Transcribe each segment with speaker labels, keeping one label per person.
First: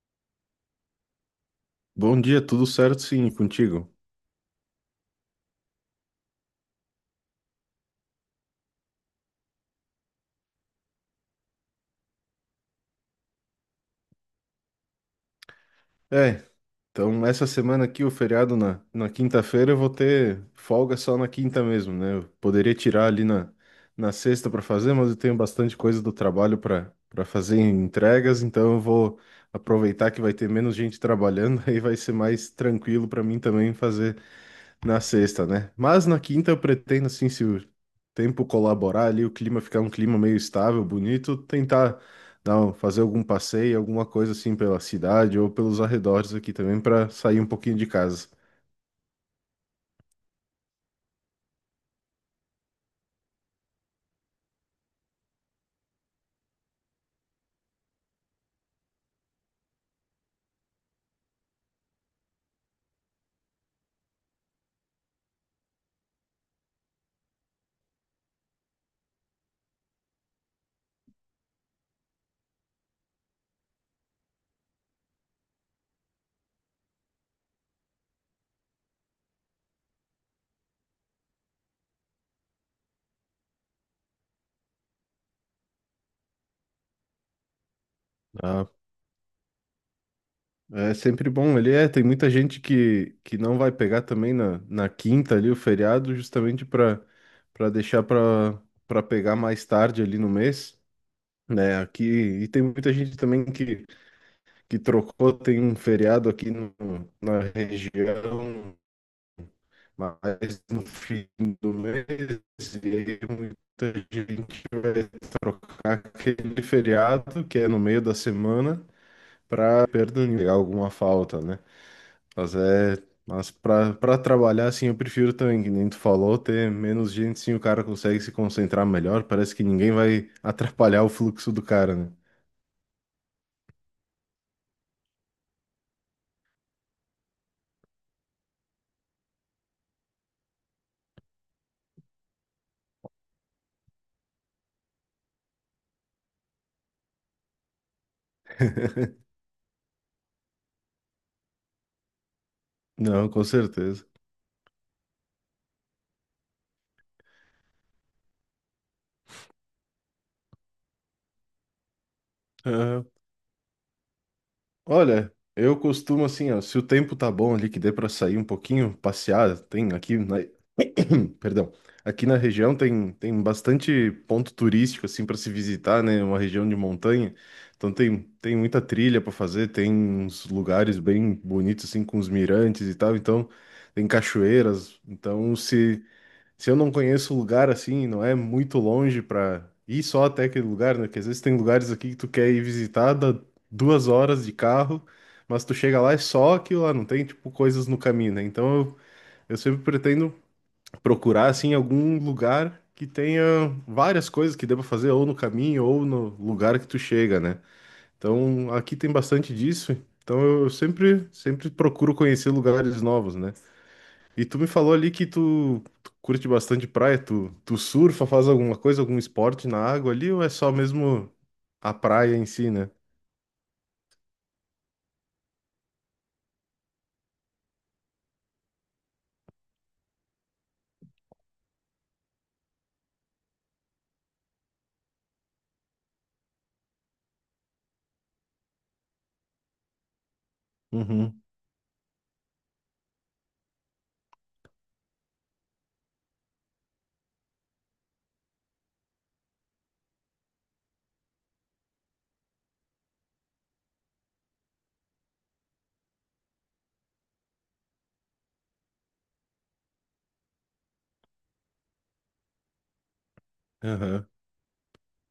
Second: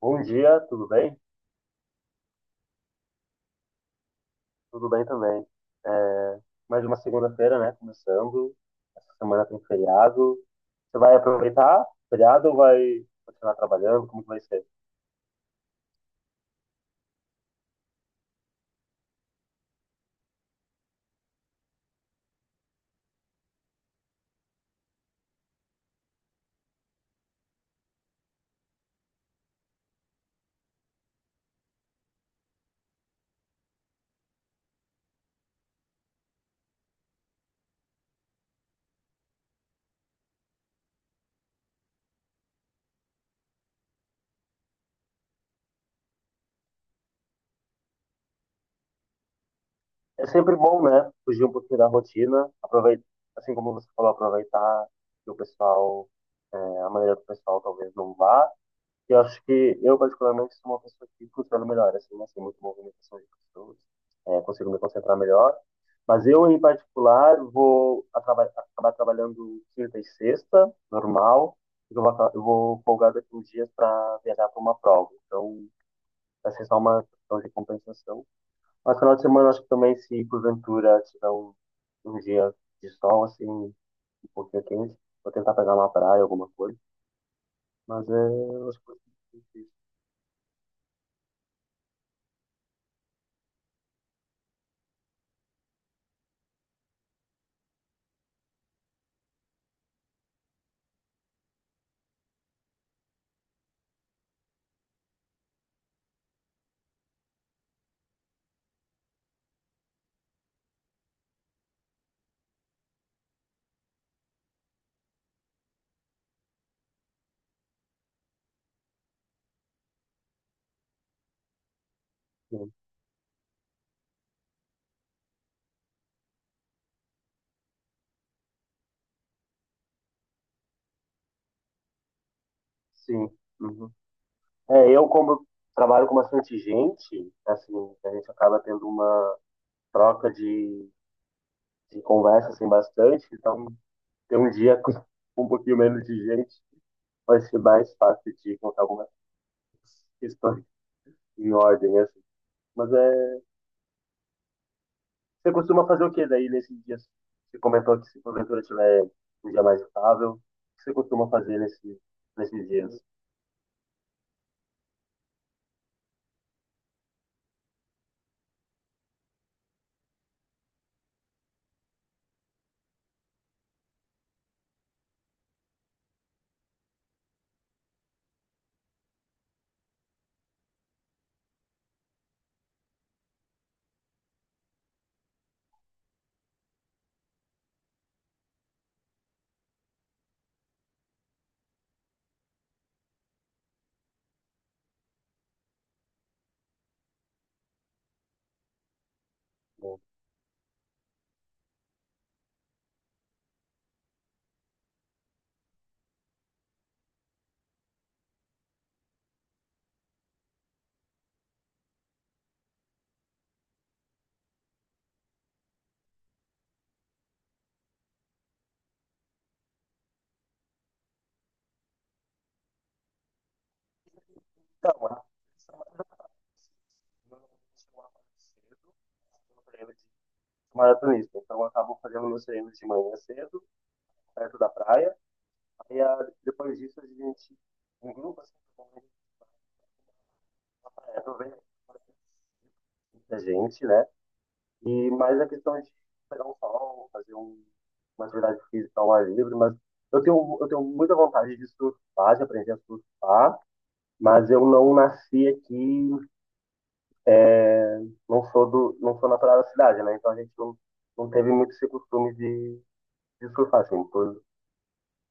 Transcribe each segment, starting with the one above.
Speaker 1: Bom dia, tudo bem?
Speaker 2: Bom dia, tudo certo? Sim, e contigo.
Speaker 1: Tudo bem também. É, Mais uma segunda-feira, né? Começando. Essa semana tem feriado. Você vai aproveitar o feriado ou vai continuar trabalhando? Como que vai ser?
Speaker 2: É, então essa semana aqui, o feriado na quinta-feira, eu vou ter folga só na quinta mesmo, né? Eu poderia tirar ali na sexta para fazer, mas eu tenho bastante coisa do trabalho para fazer em entregas, então eu vou aproveitar que vai ter menos gente trabalhando, aí vai ser mais tranquilo para mim também fazer na sexta, né? Mas na quinta eu pretendo, assim, se o tempo colaborar ali, o clima ficar um clima meio estável, bonito, tentar fazer algum passeio, alguma coisa assim pela cidade ou pelos arredores aqui também para sair um pouquinho de casa.
Speaker 1: É sempre bom, né? Fugir um pouquinho da rotina. Aproveitar, assim como você falou, aproveitar que o pessoal, a maneira do pessoal talvez não vá. Eu acho que eu, particularmente, sou uma pessoa que funciona melhor, assim, muito movimentação de pessoas, consigo me concentrar melhor. Mas eu, em particular, acabar trabalhando quinta e sexta, normal, eu vou folgar daqui uns dias para viajar para uma prova. Então, vai ser só uma questão de compensação. Mas final de semana, acho que também, se porventura tiver um dia de sol, assim, um pouquinho quente, vou tentar pegar uma praia, alguma coisa. Mas eu
Speaker 2: Ah,
Speaker 1: acho que vai ser difícil.
Speaker 2: é sempre bom. Ele é, tem muita gente que não vai pegar também na quinta ali o feriado, justamente para deixar para pegar mais tarde ali no mês, né? Aqui e tem muita gente também que trocou, tem um feriado aqui na região, mas no fim do mês, e aí muita gente vai trocar aquele feriado, que é no meio da semana, para pegar alguma falta, né? Mas é. Mas para trabalhar, assim, eu prefiro também, que nem tu falou, ter menos gente, sim, o cara consegue se concentrar melhor, parece que ninguém vai atrapalhar o fluxo do cara, né?
Speaker 1: Sim. Uhum. É, eu como trabalho com bastante gente, assim, a gente acaba tendo uma troca de, de conversa assim bastante, então ter um dia com um pouquinho menos de gente vai ser mais fácil de contar algumas questões em ordem, assim. Mas
Speaker 2: Não,
Speaker 1: é,
Speaker 2: com certeza.
Speaker 1: você costuma fazer o que daí nesses dias? Você comentou que se porventura tiver um dia mais estável, o que você costuma fazer nesses dias?
Speaker 2: Olha, eu costumo assim, ó, se o tempo tá bom ali, que dê pra sair um pouquinho, passear, tem aqui na, perdão, aqui na região tem, bastante ponto turístico assim para se visitar, né? Uma região de montanha, então tem muita trilha para fazer, tem uns lugares bem bonitos assim com os mirantes e tal, então tem cachoeiras, então se eu não conheço o lugar assim, não é muito longe pra ir só até aquele lugar, né? Porque às vezes tem lugares aqui que tu quer ir visitar, dá 2 horas de carro, mas tu chega lá é só aquilo lá, não tem tipo coisas no caminho, né? Então eu sempre pretendo procurar assim algum lugar que tenha várias coisas que dê pra fazer ou no caminho ou no lugar que tu chega, né? Então aqui tem bastante disso. Então eu sempre procuro conhecer lugares novos, né? E tu me falou ali que tu curte bastante praia, tu surfa, faz alguma coisa, algum esporte na água ali, ou é só mesmo a praia em si, né?
Speaker 1: Então, maratonista. Então eu acabo fazendo meus treinos de manhã cedo, perto da praia. Depois disso a gente em grupo assim, na praia, eu
Speaker 2: Uhum.
Speaker 1: vejo muita gente, né? E mais a questão de pegar um sol, fazer uma atividade física ao ar livre, mas eu tenho muita vontade de surfar, de aprender a surfar, mas eu não nasci aqui é, não sou do, não sou natural da cidade, né? Então a gente não, Não teve muito esse costume de surfar, assim,
Speaker 2: Aham.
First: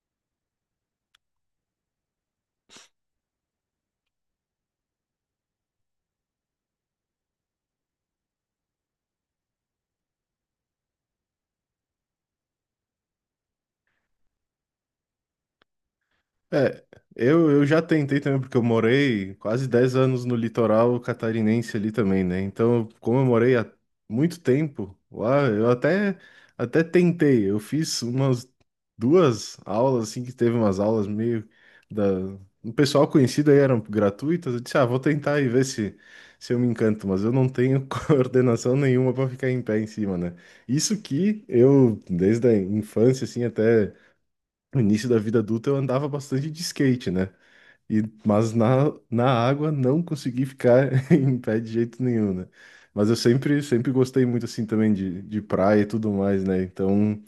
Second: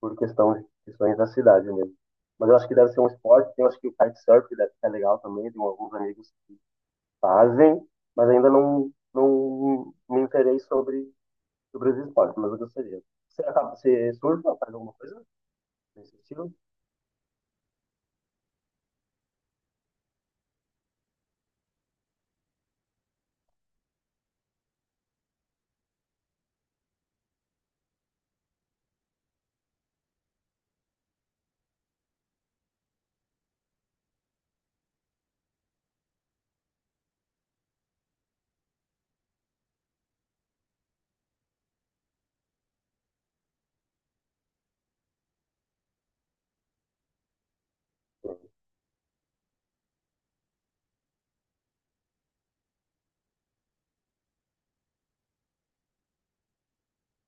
Speaker 1: por questões da cidade mesmo. Mas eu acho que deve ser um esporte, eu acho que o kitesurf deve ser legal também, tem alguns amigos que fazem, mas ainda não me interei sobre os esportes, mas eu gostaria. Você surfa, faz alguma coisa nesse estilo?
Speaker 2: É, eu já tentei também, porque eu morei quase 10 anos no litoral catarinense ali também, né? Então, como eu morei há muito tempo lá, eu até tentei. Eu fiz umas duas aulas, assim, que teve umas aulas meio da. O pessoal conhecido aí eram gratuitas. Eu disse, ah, vou tentar e ver se, se eu me encanto, mas eu não tenho coordenação nenhuma para ficar em pé em cima, né? Isso que eu, desde a infância, assim, até. No início da vida adulta eu andava bastante de skate, né? E, mas na, na água não consegui ficar em pé de jeito nenhum, né? Mas eu sempre gostei muito assim também de praia e tudo mais, né? Então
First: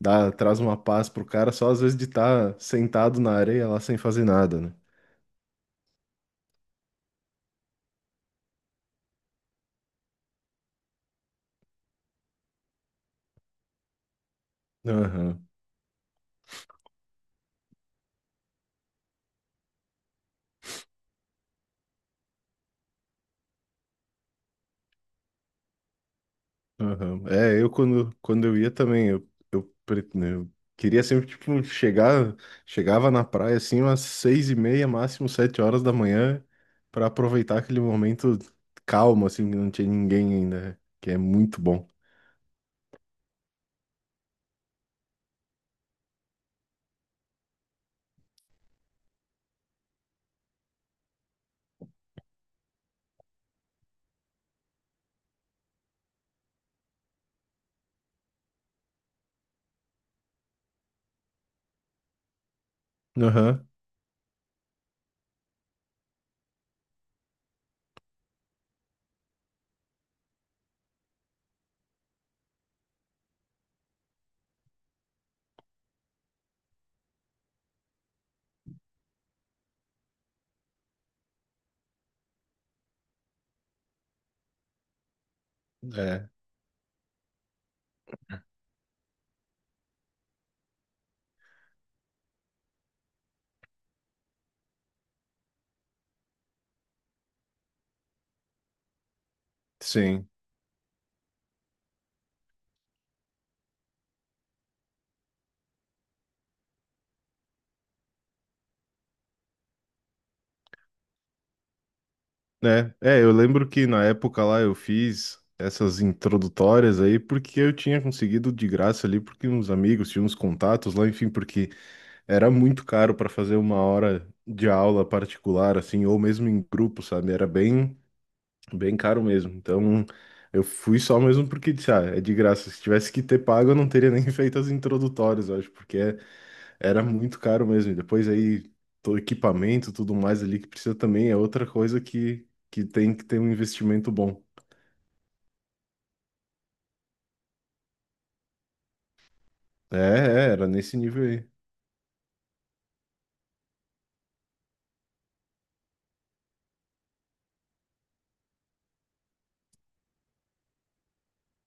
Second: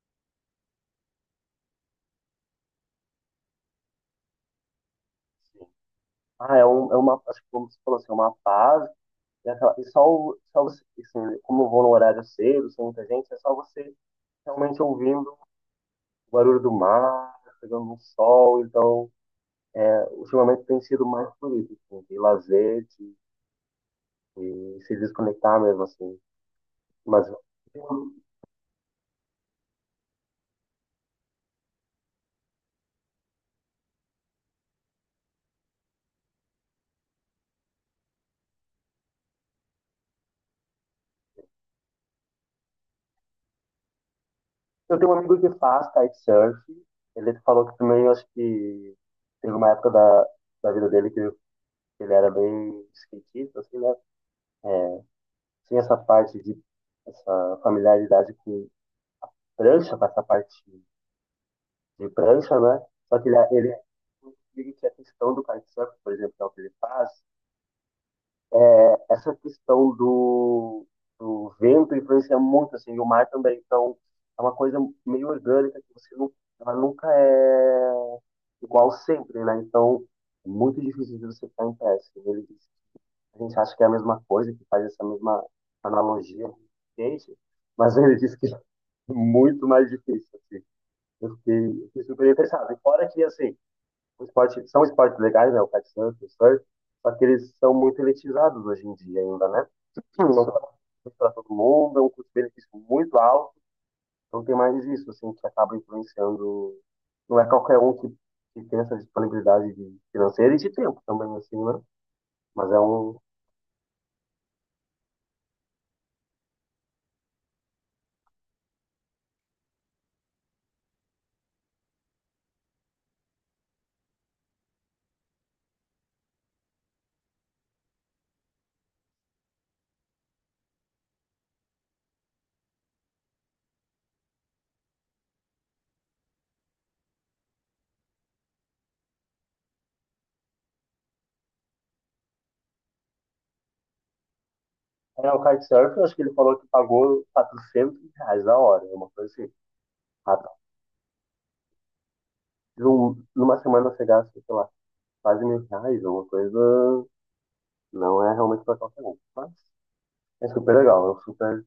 Speaker 2: dá, traz uma paz pro cara só às vezes de estar sentado na areia lá sem fazer nada, né?
Speaker 1: Sim. É uma, acho que como você falou assim, é uma paz. Só você, assim, como eu vou no horário cedo, sem muita gente, é só você realmente ouvindo
Speaker 2: Aham.
Speaker 1: o barulho do mar, pegando um sol. Então, ultimamente tem sido mais por isso, assim, de de se desconectar mesmo, assim.
Speaker 2: Aham.
Speaker 1: Mas eu
Speaker 2: É, eu
Speaker 1: tenho,
Speaker 2: quando,
Speaker 1: um,
Speaker 2: quando eu ia também, né, eu queria sempre, tipo, chegar, chegava na praia, assim, umas 6:30, máximo 7 horas da manhã, para aproveitar aquele momento calmo, assim, que não tinha ninguém ainda, que é muito bom.
Speaker 1: eu tenho um amigo que faz kitesurf. Ele falou que também, eu acho que teve uma época da vida dele que ele era bem skatista, assim, né? Tinha essa parte de, essa familiaridade com prancha, com essa parte de prancha, né? Só que
Speaker 2: Aham.
Speaker 1: ele que a questão do kitesurf, por exemplo, que é o que ele faz, essa questão do, do vento influencia muito, assim, e o mar também. Então, é uma coisa meio orgânica que você não, ela nunca é igual sempre, né? Então, é muito difícil de você ficar em pé, assim. Ele diz- a gente acha que é a mesma coisa, que faz essa mesma
Speaker 2: É,
Speaker 1: analogia com o skate, mas ele disse que é muito mais difícil, assim. Eu fiquei super interessado. E fora que, assim, são esportes legais, né? O kitesurf, o surf, só que eles são muito elitizados hoje em dia ainda, né?
Speaker 2: sim.
Speaker 1: Não. Isso. são para todo mundo, é um custo-benefício muito alto, então tem mais isso, assim, que acaba influenciando. Não é qualquer um que tem essa disponibilidade de- financeira e de tempo também, assim, né? Mas é
Speaker 2: É,
Speaker 1: um.
Speaker 2: é, eu lembro que na época lá eu fiz essas introdutórias aí porque eu tinha conseguido de graça ali, porque uns amigos tinham uns contatos lá, enfim, porque era muito caro para fazer uma hora de aula particular, assim, ou mesmo em grupo, sabe? Era bem, bem caro mesmo. Então, eu fui só mesmo porque disse, ah, é de graça. Se tivesse que ter pago, eu não teria nem feito as introdutórias, eu acho, porque é- era muito caro mesmo. E depois aí, todo equipamento, tudo mais ali que precisa também é outra coisa que tem que ter um investimento bom.
Speaker 1: É, o kitesurf, eu acho que ele falou que pagou R$ 400 a hora, é uma coisa assim.
Speaker 2: É,
Speaker 1: Ah,
Speaker 2: é,
Speaker 1: tá.
Speaker 2: era nesse nível aí.
Speaker 1: Numa semana você gasta, sei lá, quase R$ 1.000, uma coisa. Não é realmente para qualquer um, mas é super legal, eu super.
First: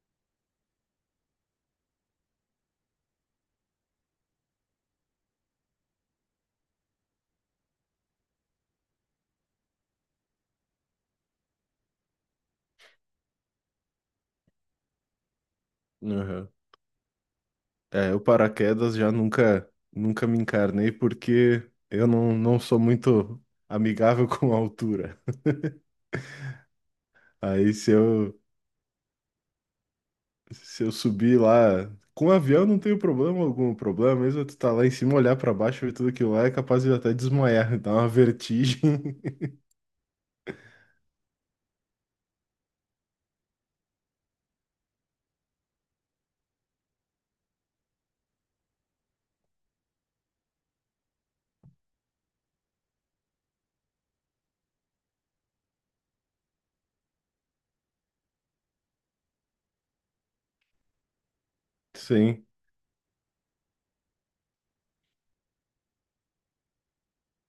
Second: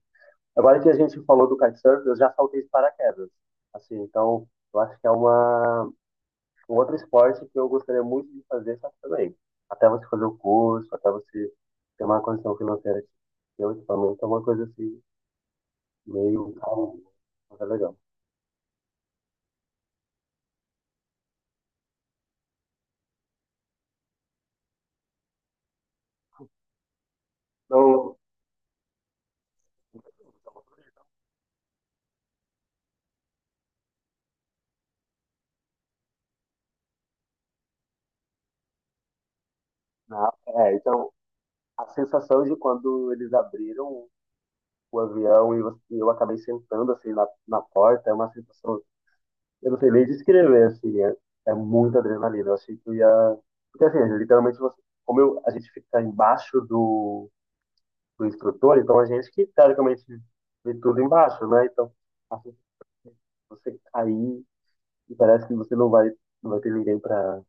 Speaker 1: Agora que a gente falou do kitesurf, eu já saltei de paraquedas. Assim, então eu acho que é uma um outro esporte que eu gostaria muito de fazer, só que também. Até você fazer o curso, até você ter uma condição financeira de ter o equipamento, é uma coisa assim,
Speaker 2: Aham.
Speaker 1: meio calma, mas é legal.
Speaker 2: É, o paraquedas já nunca me encarnei porque eu não sou muito amigável com a altura. Aí se
Speaker 1: Não,
Speaker 2: eu, se eu subir lá com o avião não tenho problema algum. O problema mesmo é tu tá lá em cima, olhar pra baixo, ver tudo aquilo lá, é capaz de até desmaiar, dar uma vertigem.
Speaker 1: não, então a sensação de quando eles abriram o avião e você- e eu acabei sentando assim na porta, é uma sensação. Eu não sei nem descrever, assim, é muita adrenalina. Eu achei que eu ia. Porque, assim, literalmente, você- como eu, a gente fica embaixo do, do instrutor, então a gente que, teoricamente, vê tudo embaixo, né? Então,
Speaker 2: Sim.
Speaker 1: assim, você cair e parece que você não vai ter ninguém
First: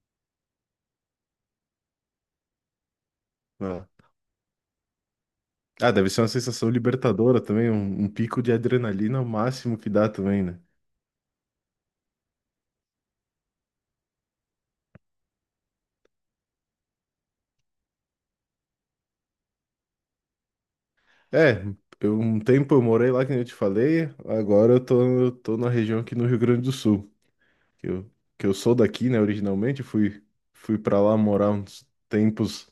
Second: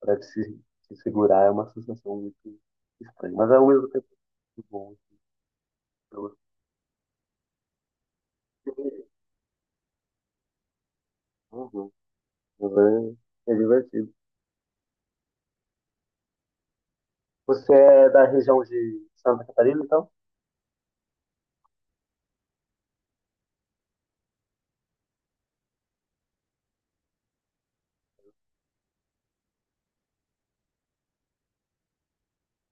Speaker 1: pra te, te segurar, é uma sensação muito estranha. Mas, ao
Speaker 2: Ah,
Speaker 1: mesmo tempo, muito bom.
Speaker 2: Ah, deve ser uma
Speaker 1: Eu
Speaker 2: sensação libertadora também, um pico de
Speaker 1: gostei.
Speaker 2: adrenalina ao máximo que dá também, né?
Speaker 1: Uhum. Mas é, é divertido. Você é da região de Santa Catarina, então?
Speaker 2: É, eu, um tempo eu morei lá, que nem eu te falei, agora eu tô na região aqui no Rio Grande do Sul. que eu, que eu, sou daqui, né, originalmente, fui para lá morar uns tempos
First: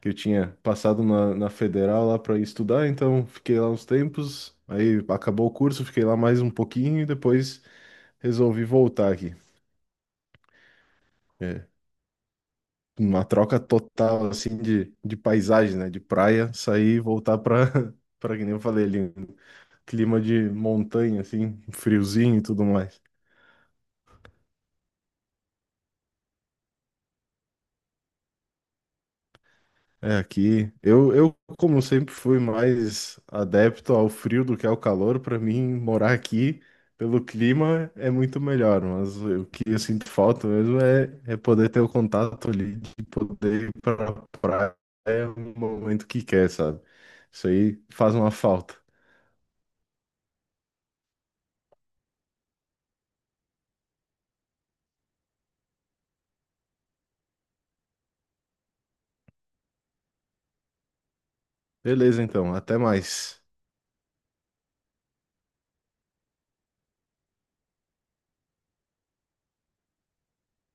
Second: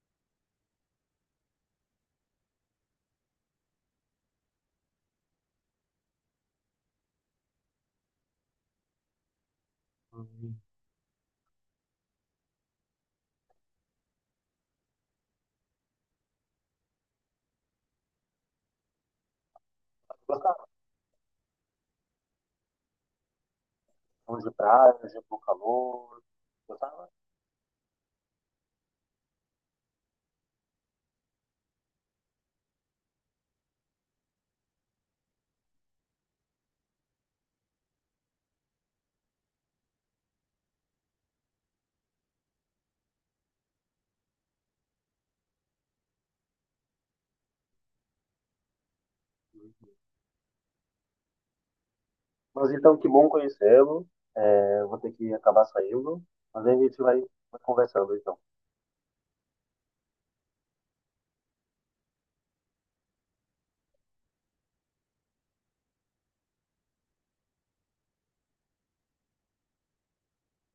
Speaker 2: que eu tinha passado na, na Federal lá para estudar, então fiquei lá uns tempos, aí acabou o curso, fiquei lá mais um pouquinho e depois resolvi voltar aqui.
Speaker 1: Hum.
Speaker 2: É, uma troca total, assim, de paisagem, né, de praia, sair e voltar para que nem eu falei ali, um clima de
Speaker 1: Gostava
Speaker 2: montanha, assim, friozinho e tudo mais.
Speaker 1: então de praia, de bom calor, gostava?
Speaker 2: É aqui. Eu, como sempre, fui mais adepto ao frio do que ao calor. Para mim, morar aqui pelo clima é muito melhor. Mas o que eu sinto falta mesmo é, é poder ter o contato ali, de poder ir pra praia no momento que quer, sabe? Isso aí faz uma falta.
Speaker 1: Hum. Mas então, que bom conhecê-lo. É, vou ter que acabar saindo, mas aí a gente vai vai conversando, então.
Speaker 2: Beleza, então. Até mais.